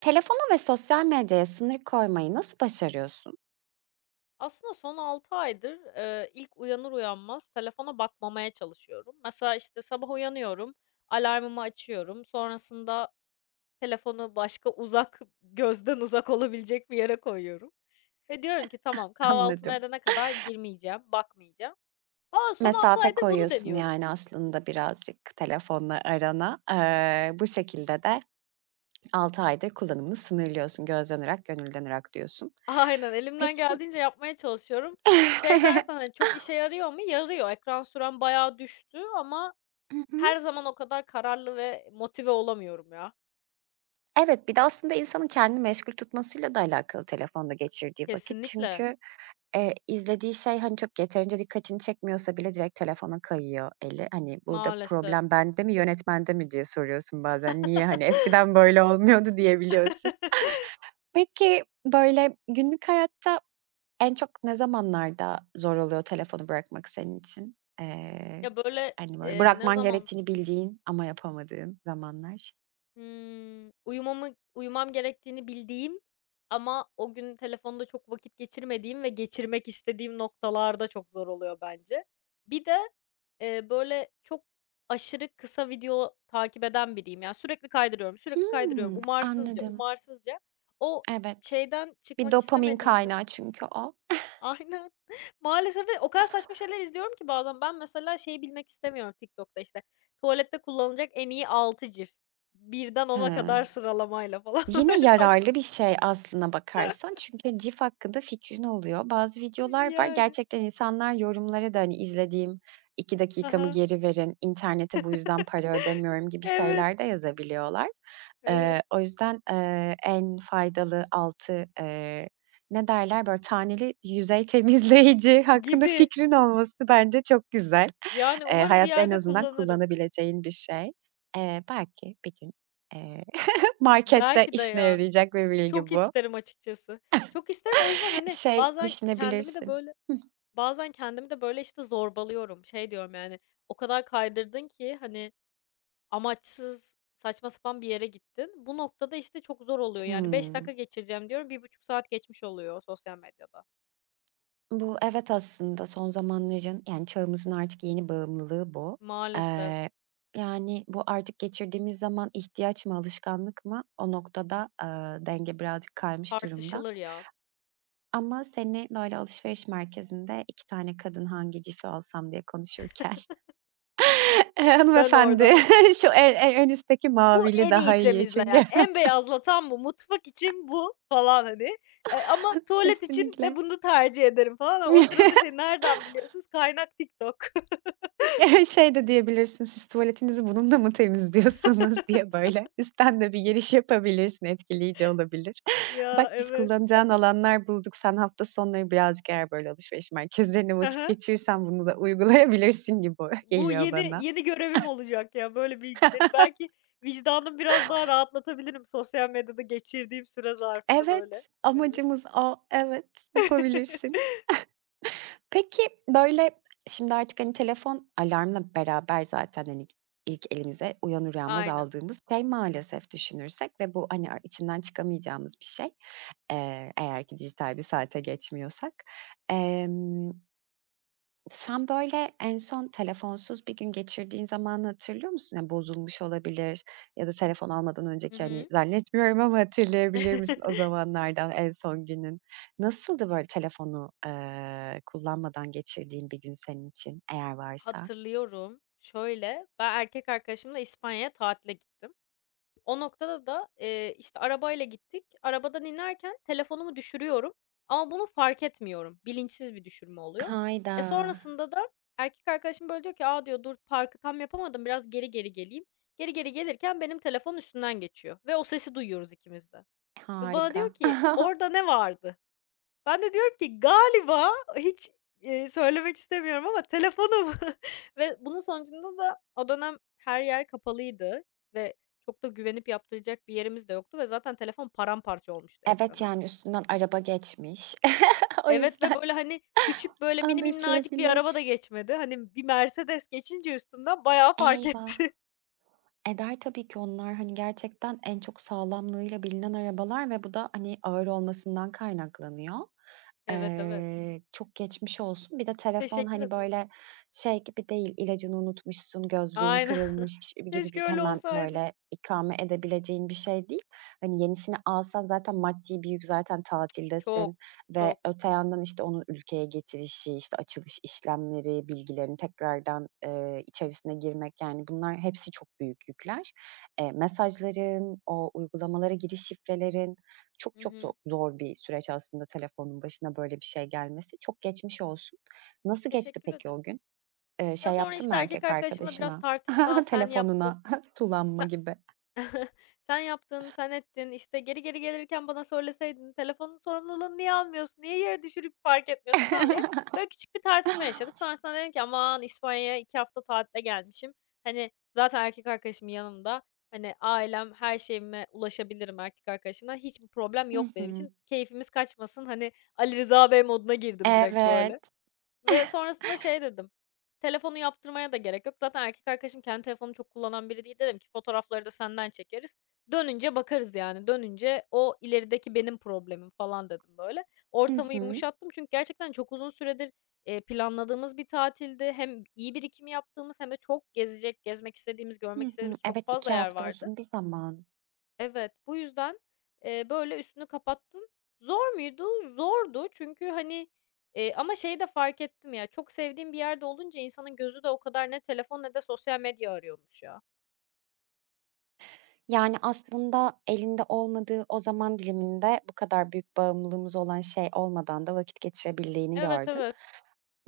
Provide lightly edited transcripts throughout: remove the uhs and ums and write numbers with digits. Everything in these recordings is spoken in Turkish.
Telefona ve sosyal medyaya sınır koymayı nasıl başarıyorsun? Aslında son 6 aydır, ilk uyanır uyanmaz telefona bakmamaya çalışıyorum. Mesela, işte, sabah uyanıyorum, alarmımı açıyorum. Sonrasında telefonu başka uzak, gözden uzak olabilecek bir yere koyuyorum ve diyorum ki tamam, kahvaltımı Anladım. edene kadar girmeyeceğim, bakmayacağım. A, son 6 Mesafe aydır bunu koyuyorsun, deniyorum. yani, aslında birazcık telefonla arana. Bu şekilde de 6 aydır kullanımını sınırlıyorsun. "Gözden ırak, gönülden ırak." diyorsun. Aynen, elimden Peki. geldiğince yapmaya çalışıyorum. Şey dersen, hani, çok işe yarıyor mu? Yarıyor. Ekran sürem bayağı düştü ama Hı hı. her zaman o kadar kararlı ve motive olamıyorum ya. Evet, bir de aslında insanın kendini meşgul tutmasıyla da alakalı telefonda geçirdiği vakit. Kesinlikle, Çünkü izlediği şey, hani, çok yeterince dikkatini çekmiyorsa bile direkt telefona kayıyor eli. Hani, burada maalesef. problem bende mi, yönetmende mi diye soruyorsun bazen. Niye, hani, eskiden böyle olmuyordu diyebiliyorsun. Peki, böyle, günlük hayatta en çok ne zamanlarda zor oluyor telefonu bırakmak senin için? Eee, Ya, böyle, hani, böyle ne bırakman zaman gerektiğini bildiğin ama yapamadığın zamanlar. Uyumam gerektiğini bildiğim ama o gün telefonda çok vakit geçirmediğim ve geçirmek istediğim noktalarda çok zor oluyor bence. Bir de, böyle, çok aşırı kısa video takip eden biriyim. Yani, sürekli kaydırıyorum, sürekli kaydırıyorum. Hımm, Umarsızca, anladım. umarsızca. O Evet. şeyden Bir çıkmak dopamin istemediğimde kaynağı çünkü o. aynen. Maalesef ve o kadar saçma şeyler izliyorum ki bazen. Ben mesela şeyi bilmek istemiyorum TikTok'ta işte. Tuvalette kullanılacak en iyi 6 cif, birden ona Hıı. kadar sıralamayla falan. Yine Böyle saçma yararlı bir sapan. şey aslına bakarsan. Çünkü cif hakkında fikrin oluyor. Bazı videolar var, Yani. gerçekten insanlar yorumlara da, hani, "İzlediğim 2 dakikamı Aha. geri verin, internete bu yüzden para ödemiyorum." gibi Evet. şeyler de yazabiliyorlar. Eee, Evet. o yüzden, en faydalı 6 ne derler, böyle, taneli yüzey temizleyici hakkında Gibi. fikrin olması bence çok güzel. Yani Eee, umarım bir hayatta en yerde azından kullanırım. kullanabileceğin bir şey. Belki bir gün, eee Markette Belki de işine yani. yarayacak bir bilgi Çok bu. isterim açıkçası. Çok isterim, o yüzden hani Şey bazen düşünebilirsin. Kendimi de böyle işte zorbalıyorum. Şey diyorum yani, o kadar kaydırdın ki hani amaçsız, saçma sapan bir yere gittin. Bu noktada, işte, çok zor oluyor, yani, 5 Hımm. dakika geçireceğim diyorum, bir buçuk saat geçmiş oluyor sosyal medyada. Bu, evet, aslında son zamanların, yani, çağımızın artık yeni bağımlılığı bu. Maalesef. Eee, yani, bu artık geçirdiğimiz zaman ihtiyaç mı, alışkanlık mı? O noktada, denge birazcık kaymış durumda. Tartışılır ya. Ama seni, böyle, alışveriş merkezinde 2 tane kadın hangi cifi alsam diye konuşurken Ben hanımefendi oradan şey, şu en üstteki "Bu mavili en daha iyi iyi çünkü. temizleyen, en beyazlatan bu, mutfak için bu." falan, hani, ama tuvalet için Kesinlikle. de bunu tercih ederim falan. Ama o sırada şey, nereden biliyorsunuz? Kaynak TikTok. Ya, şey de diyebilirsin, "Siz tuvaletinizi bununla mı temizliyorsunuz?" diye böyle üstten de bir giriş yapabilirsin, etkileyici olabilir. "Bak, Ya, biz evet. kullanacağın alanlar bulduk. Sen hafta sonları birazcık eğer böyle alışveriş merkezlerinde vakit geçirirsen bunu da uygulayabilirsin." gibi Bu geliyor yeni bana. yeni görevim olacak ya, böyle bilgileri. Belki vicdanımı biraz daha rahatlatabilirim sosyal medyada geçirdiğim süre zarfını böyle. Evet, Evet. amacımız o. Evet, yapabilirsin. Peki, böyle, şimdi artık, hani, telefon alarmla beraber zaten, hani, ilk elimize uyanır uyanmaz Aynen. aldığımız şey maalesef düşünürsek ve bu, hani, içinden çıkamayacağımız bir şey, eğer ki dijital bir saate geçmiyorsak. Sen, böyle, en son telefonsuz bir gün geçirdiğin zamanı hatırlıyor musun? Ya, bozulmuş olabilir ya da telefon almadan Hı önceki, hani, hı. zannetmiyorum ama hatırlayabilir misin o zamanlardan en son günün? Nasıldı, böyle, telefonu, kullanmadan geçirdiğin bir gün senin için eğer varsa? Hatırlıyorum. Şöyle, ben erkek arkadaşımla İspanya'ya tatile gittim. O noktada da, işte, arabayla gittik. Arabadan inerken telefonumu düşürüyorum ama bunu fark etmiyorum. Bilinçsiz bir düşürme oluyor. Hayda! E, sonrasında da erkek arkadaşım, böyle, diyor ki, aa diyor, "Dur, parkı tam yapamadım, biraz geri geri geleyim." Geri geri gelirken benim telefon üstünden geçiyor ve o sesi duyuyoruz ikimiz de ve bana Harika. diyor ki, "Orada ne vardı?" Ben de diyorum ki galiba hiç, söylemek istemiyorum ama telefonum ve bunun sonucunda da o dönem her yer kapalıydı ve çok da güvenip yaptıracak bir yerimiz de yoktu ve zaten telefon paramparça olmuştu Evet, ekranı. yani, üstünden araba geçmiş. O Evet ve yüzden böyle, hani, küçük, böyle, mini minnacık bir araba anlaşılabilir. da geçmedi. Hani, bir Mercedes geçince üstünden bayağı fark Eyvah! etti. Eder tabii ki onlar, hani, gerçekten en çok sağlamlığıyla bilinen arabalar ve bu da, hani, ağır olmasından kaynaklanıyor. Evet, evet. Çok geçmiş olsun. Bir de telefon, Teşekkür hani, ederim. böyle, şey gibi değil, ilacını unutmuşsun, gözlüğün Aynen. kırılmış gibi bir Keşke öyle hemen, olsaydı. böyle, ikame edebileceğin bir şey değil. Hani, yenisini alsan zaten maddi bir yük, zaten Çok, tatildesin. Ve çok. öte yandan, işte, onun ülkeye getirişi, işte, açılış işlemleri, bilgilerin tekrardan, içerisine girmek, yani, bunlar hepsi çok büyük yükler. Mesajların, o uygulamalara giriş şifrelerin çok Hı çok zo hı. zor bir süreç aslında telefonun başına böyle bir şey gelmesi. Çok geçmiş olsun. Nasıl geçti Teşekkür peki ederim. o gün? Şey Ya, sonra, yaptın mı işte, erkek erkek arkadaşımla biraz arkadaşına, tartışma, "Sen yaptın, telefonuna sulanma sen gibi? sen yaptın, sen ettin, işte, geri geri gelirken bana söyleseydin, telefonun sorumluluğunu niye almıyorsun, niye yere düşürüp fark etmiyorsun?" falan diye böyle küçük bir tartışma yaşadık. Sonrasında dedim ki, "Aman, İspanya'ya 2 hafta tatile gelmişim. Hani, zaten erkek arkadaşım yanımda. Hani, ailem, her şeyime ulaşabilirim erkek arkadaşımla. Hiçbir problem Hı yok benim hı. için. Keyfimiz kaçmasın." Hani, Ali Rıza Bey moduna girdim direkt böyle. Evet. Ve sonrasında şey dedim, telefonu yaptırmaya da gerek yok. Zaten erkek arkadaşım kendi telefonunu çok kullanan biri değil. Dedim ki fotoğrafları da senden çekeriz. Dönünce bakarız yani. Dönünce o ilerideki benim problemim falan dedim böyle. Hı Ortamı hı. yumuşattım çünkü gerçekten çok uzun süredir, planladığımız bir tatildi. Hem iyi birikim yaptığımız hem de çok gezecek, gezmek istediğimiz, görmek Hı hı. istediğimiz çok Evet, fazla 2 yer hafta vardı. uzun bir zaman. Evet, bu yüzden, böyle, üstünü kapattım. Zor muydu? Zordu çünkü, hani, ama şeyi de fark ettim ya, çok sevdiğim bir yerde olunca insanın gözü de o kadar ne telefon ne de sosyal medya arıyormuş ya. Yani, aslında elinde olmadığı o zaman diliminde bu kadar büyük bağımlılığımız olan şey olmadan da vakit geçirebildiğini Evet, gördün. evet.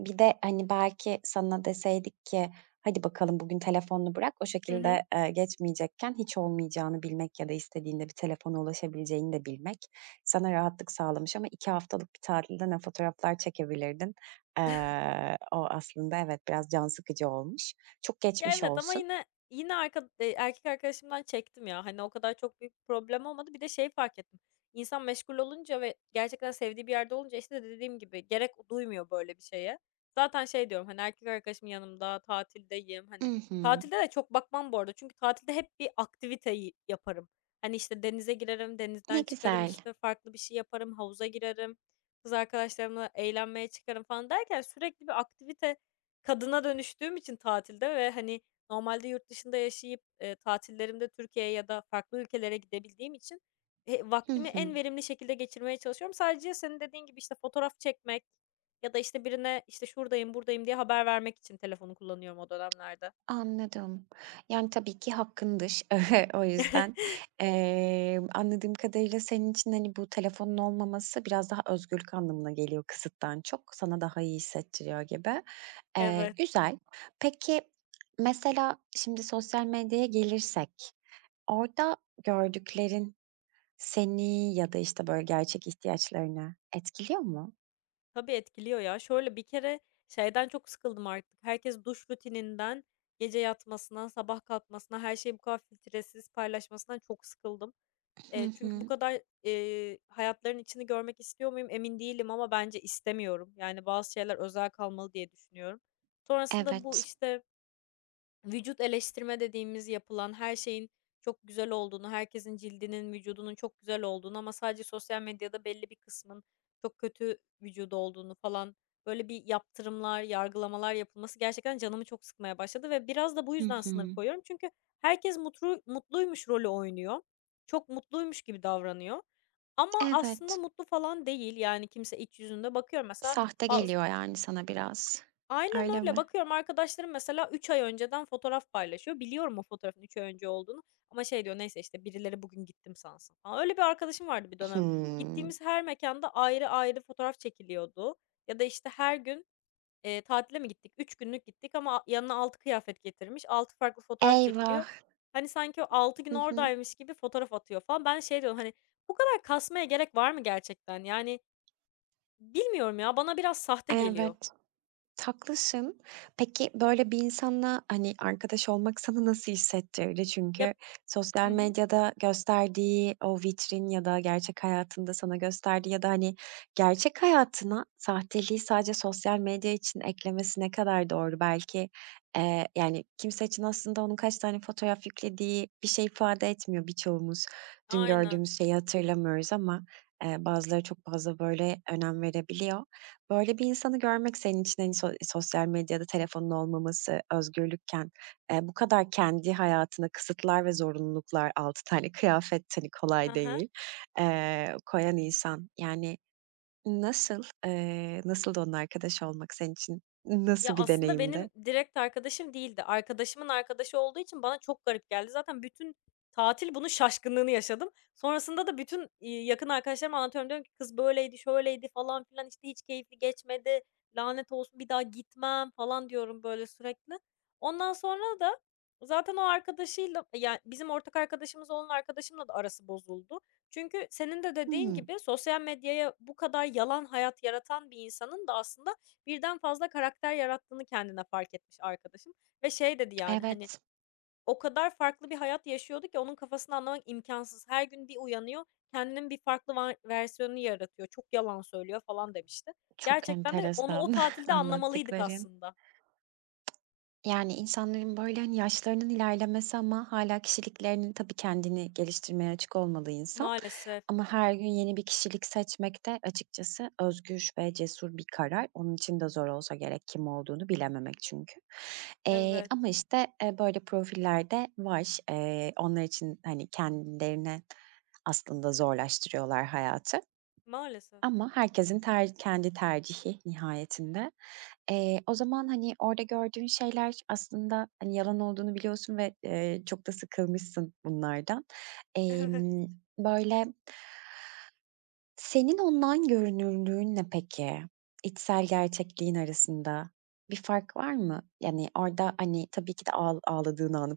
Bir de, hani, belki sana deseydik ki, "Hadi bakalım bugün telefonunu bırak." o Hı hı. şekilde, geçmeyecekken hiç olmayacağını bilmek ya da istediğinde bir telefona ulaşabileceğini de bilmek sana rahatlık sağlamış ama 2 haftalık bir tatilde ne fotoğraflar çekebilirdin. O aslında evet, biraz can sıkıcı olmuş. Çok Ya, geçmiş evet ama olsun. yine yine arka erkek arkadaşımdan çektim ya. Hani, o kadar çok büyük bir problem olmadı. Bir de şey fark ettim. İnsan meşgul olunca ve gerçekten sevdiği bir yerde olunca, işte, dediğim gibi gerek duymuyor böyle bir şeye. Zaten şey diyorum, hani, erkek arkadaşım yanımda, tatildeyim, hani. I hı. Tatilde de çok bakmam bu arada çünkü tatilde hep bir aktiviteyi yaparım. Hani, işte, denize girerim, Ne denizden çıkarım, güzel. işte, farklı bir şey yaparım, havuza girerim, kız arkadaşlarımla eğlenmeye çıkarım falan derken sürekli bir aktivite kadına dönüştüğüm için tatilde ve, hani, normalde yurt dışında yaşayıp, tatillerimde Türkiye'ye ya da farklı ülkelere gidebildiğim için, Hı vaktimi hı. en verimli şekilde geçirmeye çalışıyorum. Sadece senin dediğin gibi, işte, fotoğraf çekmek ya da, işte, birine, işte, şuradayım, buradayım diye haber vermek için telefonu kullanıyorum o dönemlerde. Anladım. Yani, tabii ki hakkındır o yüzden. Anladığım kadarıyla senin için, hani, bu telefonun olmaması biraz daha özgürlük anlamına geliyor kısıttan çok. Sana daha iyi hissettiriyor gibi. Eee, Evet. güzel. Peki, mesela şimdi sosyal medyaya gelirsek orada gördüklerin seni ya da, işte, böyle, gerçek ihtiyaçlarını etkiliyor mu? Tabii etkiliyor ya. Şöyle, bir kere şeyden çok sıkıldım artık. Herkes duş rutininden gece yatmasına, sabah kalkmasına, her şeyi bu kadar filtresiz paylaşmasından çok sıkıldım. Hı Çünkü bu hı. kadar, hayatlarının içini görmek istiyor muyum emin değilim ama bence istemiyorum. Yani bazı şeyler özel kalmalı diye düşünüyorum. Sonrasında bu, Evet. işte, vücut eleştirme dediğimiz yapılan her şeyin çok güzel olduğunu, herkesin cildinin, vücudunun çok güzel olduğunu ama sadece sosyal medyada belli bir kısmın çok kötü vücudu olduğunu falan, böyle bir yaptırımlar, yargılamalar yapılması gerçekten canımı çok sıkmaya başladı ve biraz da bu Hı yüzden sınır hı. koyuyorum. Çünkü herkes mutlu mutluymuş rolü oynuyor. Çok mutluymuş gibi davranıyor. Ama aslında Evet. mutlu falan değil. Yani kimse iç yüzünde bakıyorum mesela. Sahte geliyor yani sana biraz. Aynen Öyle mi? öyle. Bakıyorum arkadaşlarım mesela 3 ay önceden fotoğraf paylaşıyor. Biliyorum o fotoğrafın 3 ay önce olduğunu ama şey diyor neyse işte birileri bugün gittim sansın falan. Öyle bir arkadaşım vardı bir dönem. Hımm. Gittiğimiz her mekanda ayrı ayrı fotoğraf çekiliyordu. Ya da işte her gün, e, tatile mi gittik? Üç günlük gittik ama yanına 6 kıyafet getirmiş. Altı farklı fotoğraf Eyvah! çekiliyor. Hani sanki o 6 Hı gün hı. oradaymış gibi fotoğraf atıyor falan. Ben şey diyorum hani bu kadar kasmaya gerek var mı gerçekten? Yani bilmiyorum ya, bana biraz sahte geliyor. Evet. Haklısın. Peki, böyle bir insanla, hani, arkadaş olmak sana nasıl hissettirdi? Çünkü Ya, hı sosyal hı, medyada gösterdiği o vitrin ya da gerçek hayatında sana gösterdiği ya da, hani, gerçek hayatına sahteliği sadece sosyal medya için eklemesi ne kadar doğru? Belki, yani, kimse için aslında onun kaç tane fotoğraf yüklediği bir şey ifade etmiyor. Birçoğumuz dün aynen. gördüğümüz şeyi hatırlamıyoruz ama, bazıları çok fazla böyle önem verebiliyor. Böyle bir insanı görmek senin için, hani, sosyal medyada telefonun olmaması, özgürlükken, bu kadar kendi hayatına kısıtlar ve zorunluluklar, 6 tane kıyafet, hani, Hı kolay hı. değil, koyan insan. Yani, nasıldı onunla arkadaş olmak senin için? Ya, Nasıl bir aslında benim deneyimdi? direkt arkadaşım değildi. Arkadaşımın arkadaşı olduğu için bana çok garip geldi. Zaten bütün tatil bunun şaşkınlığını yaşadım. Sonrasında da bütün, yakın arkadaşlarıma anlatıyorum. Diyorum ki, "Kız böyleydi, şöyleydi." falan filan, işte, "Hiç keyifli geçmedi. Lanet olsun, bir daha gitmem." falan diyorum böyle sürekli. Ondan sonra da zaten o arkadaşıyla yani bizim ortak arkadaşımız olan arkadaşımla da arası bozuldu. Çünkü senin de dediğin Hımm. gibi sosyal medyaya bu kadar yalan hayat yaratan bir insanın da aslında birden fazla karakter yarattığını kendine fark etmiş arkadaşım ve şey dedi yani, hani, Evet, o kadar farklı bir hayat yaşıyordu ki onun kafasını anlamak imkansız. Her gün bir uyanıyor, kendinin bir farklı var versiyonunu yaratıyor, çok yalan söylüyor falan demişti. çok Gerçekten de onu o enteresan tatilde anlamalıydık anlattıkların. aslında. Yani, insanların, böyle, hani, yaşlarının ilerlemesi ama hala kişiliklerinin. Tabii kendini geliştirmeye açık olmalı insan Maalesef. ama her gün yeni bir kişilik seçmek de açıkçası özgür ve cesur bir karar. Onun için de zor olsa gerek kim olduğunu bilememek çünkü. Eee, Evet. ama, işte, böyle profillerde de var. Onlar için, hani, kendilerine aslında zorlaştırıyorlar hayatı. Maalesef. Ama herkesin kendi tercihi nihayetinde. O zaman, hani, orada gördüğün şeyler aslında, hani, yalan olduğunu biliyorsun ve, çok da sıkılmışsın bunlardan. Emm, böyle senin online görünürlüğünle peki, içsel gerçekliğin arasında bir fark var mı? Yani, orada, hani, tabii ki de ağladığın anı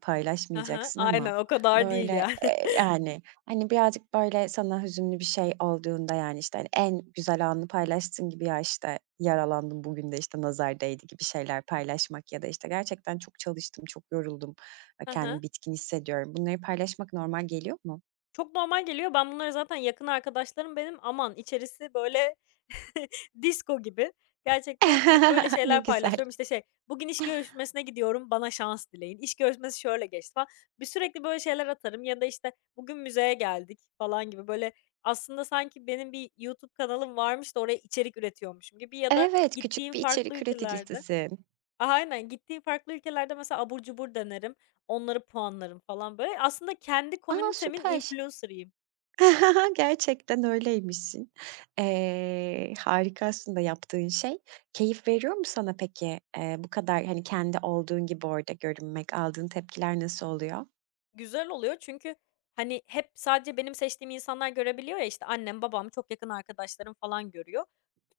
Evet. Aha, paylaşmayacaksın ama, aynen, o kadar değil böyle, yani. Yani, hani, birazcık, böyle, sana hüzünlü bir şey olduğunda, yani, işte, hani, en güzel anını paylaştığın gibi, "Ya, işte, yaralandım bugün de, işte, nazar değdi." gibi şeyler paylaşmak ya da, işte, "Gerçekten çok çalıştım, çok yoruldum, Hı kendimi bitkin hissediyorum." Bunları paylaşmak normal geliyor mu? Çok normal geliyor. Ben bunları zaten yakın arkadaşlarım benim. Aman içerisi böyle disco gibi. Gerçekten hep böyle Ne şeyler güzel. paylaşıyorum. İşte şey, bugün iş görüşmesine gidiyorum, bana şans dileyin. İş görüşmesi şöyle geçti falan. Bir sürekli böyle şeyler atarım ya da işte bugün müzeye geldik falan gibi böyle aslında sanki benim bir YouTube kanalım varmış da oraya içerik üretiyormuşum gibi ya da Evet, küçük gittiğim bir farklı içerik ülkelerde üreticisisin. Aha, aynen, gittiğim farklı ülkelerde mesela abur cubur denerim. Onları puanlarım falan böyle. Aslında kendi A, komünitemin süper. influencer'ıyım. Gerçekten öyleymişsin. Harika aslında yaptığın şey. Keyif veriyor mu sana peki? Bu kadar, hani, kendi olduğun gibi orada görünmek, aldığın tepkiler nasıl oluyor? Güzel oluyor çünkü, hani, hep sadece benim seçtiğim insanlar görebiliyor ya, işte, annem, babam, çok yakın arkadaşlarım falan görüyor.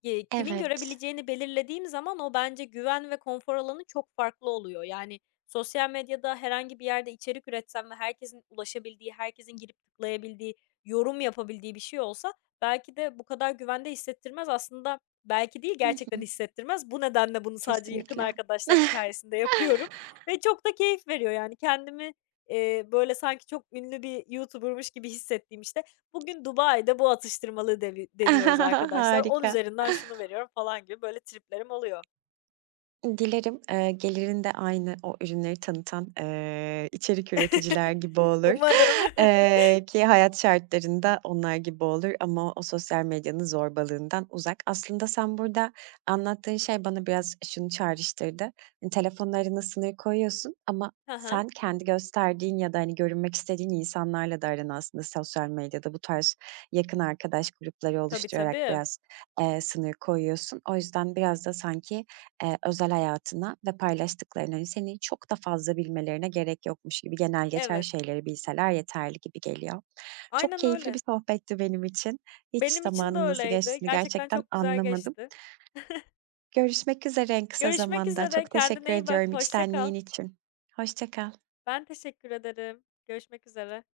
Kimin Evet. görebileceğini belirlediğim zaman o bence güven ve konfor alanı çok farklı oluyor. Yani, sosyal medyada herhangi bir yerde içerik üretsem ve herkesin ulaşabildiği, herkesin girip tıklayabildiği, yorum yapabildiği bir şey olsa belki de bu kadar güvende hissettirmez. Aslında belki değil, Hı gerçekten hı. hissettirmez. Bu nedenle bunu sadece yakın Kesinlikle. arkadaşlar hikayesinde yapıyorum ve çok da keyif veriyor. Yani, kendimi, böyle, sanki çok ünlü bir YouTuber'mış gibi hissettiğim, işte, bugün Dubai'de bu atıştırmalığı devi deniyoruz arkadaşlar. 10 Harika. üzerinden şunu veriyorum falan gibi böyle triplerim oluyor. Dilerim, gelirin aynı o ürünleri tanıtan, içerik üreticiler gibi olur, Umarım. Ki hayat şartlarında onlar gibi olur ama o sosyal medyanın zorbalığından uzak. Aslında sen burada anlattığın şey bana biraz şunu çağrıştırdı. Hani, telefonla sınır koyuyorsun ama Hı hı. sen kendi gösterdiğin ya da, hani, görünmek istediğin insanlarla da aran aslında sosyal medyada bu tarz yakın arkadaş grupları Tabii, oluşturarak tabii. biraz, sınır koyuyorsun. O yüzden biraz da sanki özel hayatına ve paylaştıklarına, hani, seni çok da fazla bilmelerine gerek yokmuş gibi genel geçer Evet. şeyleri bilseler yeterli gibi geliyor. Çok Aynen keyifli öyle. bir sohbetti benim için. Hiç Benim için de zamanın nasıl öyleydi. geçtiğini Gerçekten gerçekten çok güzel anlamadım. geçti. Görüşmek üzere en kısa Görüşmek zamanda. üzere. Çok teşekkür Kendine iyi bak. ediyorum Hoşça kal. içtenliğin için. Hoşça kal. Ben teşekkür ederim. Görüşmek üzere.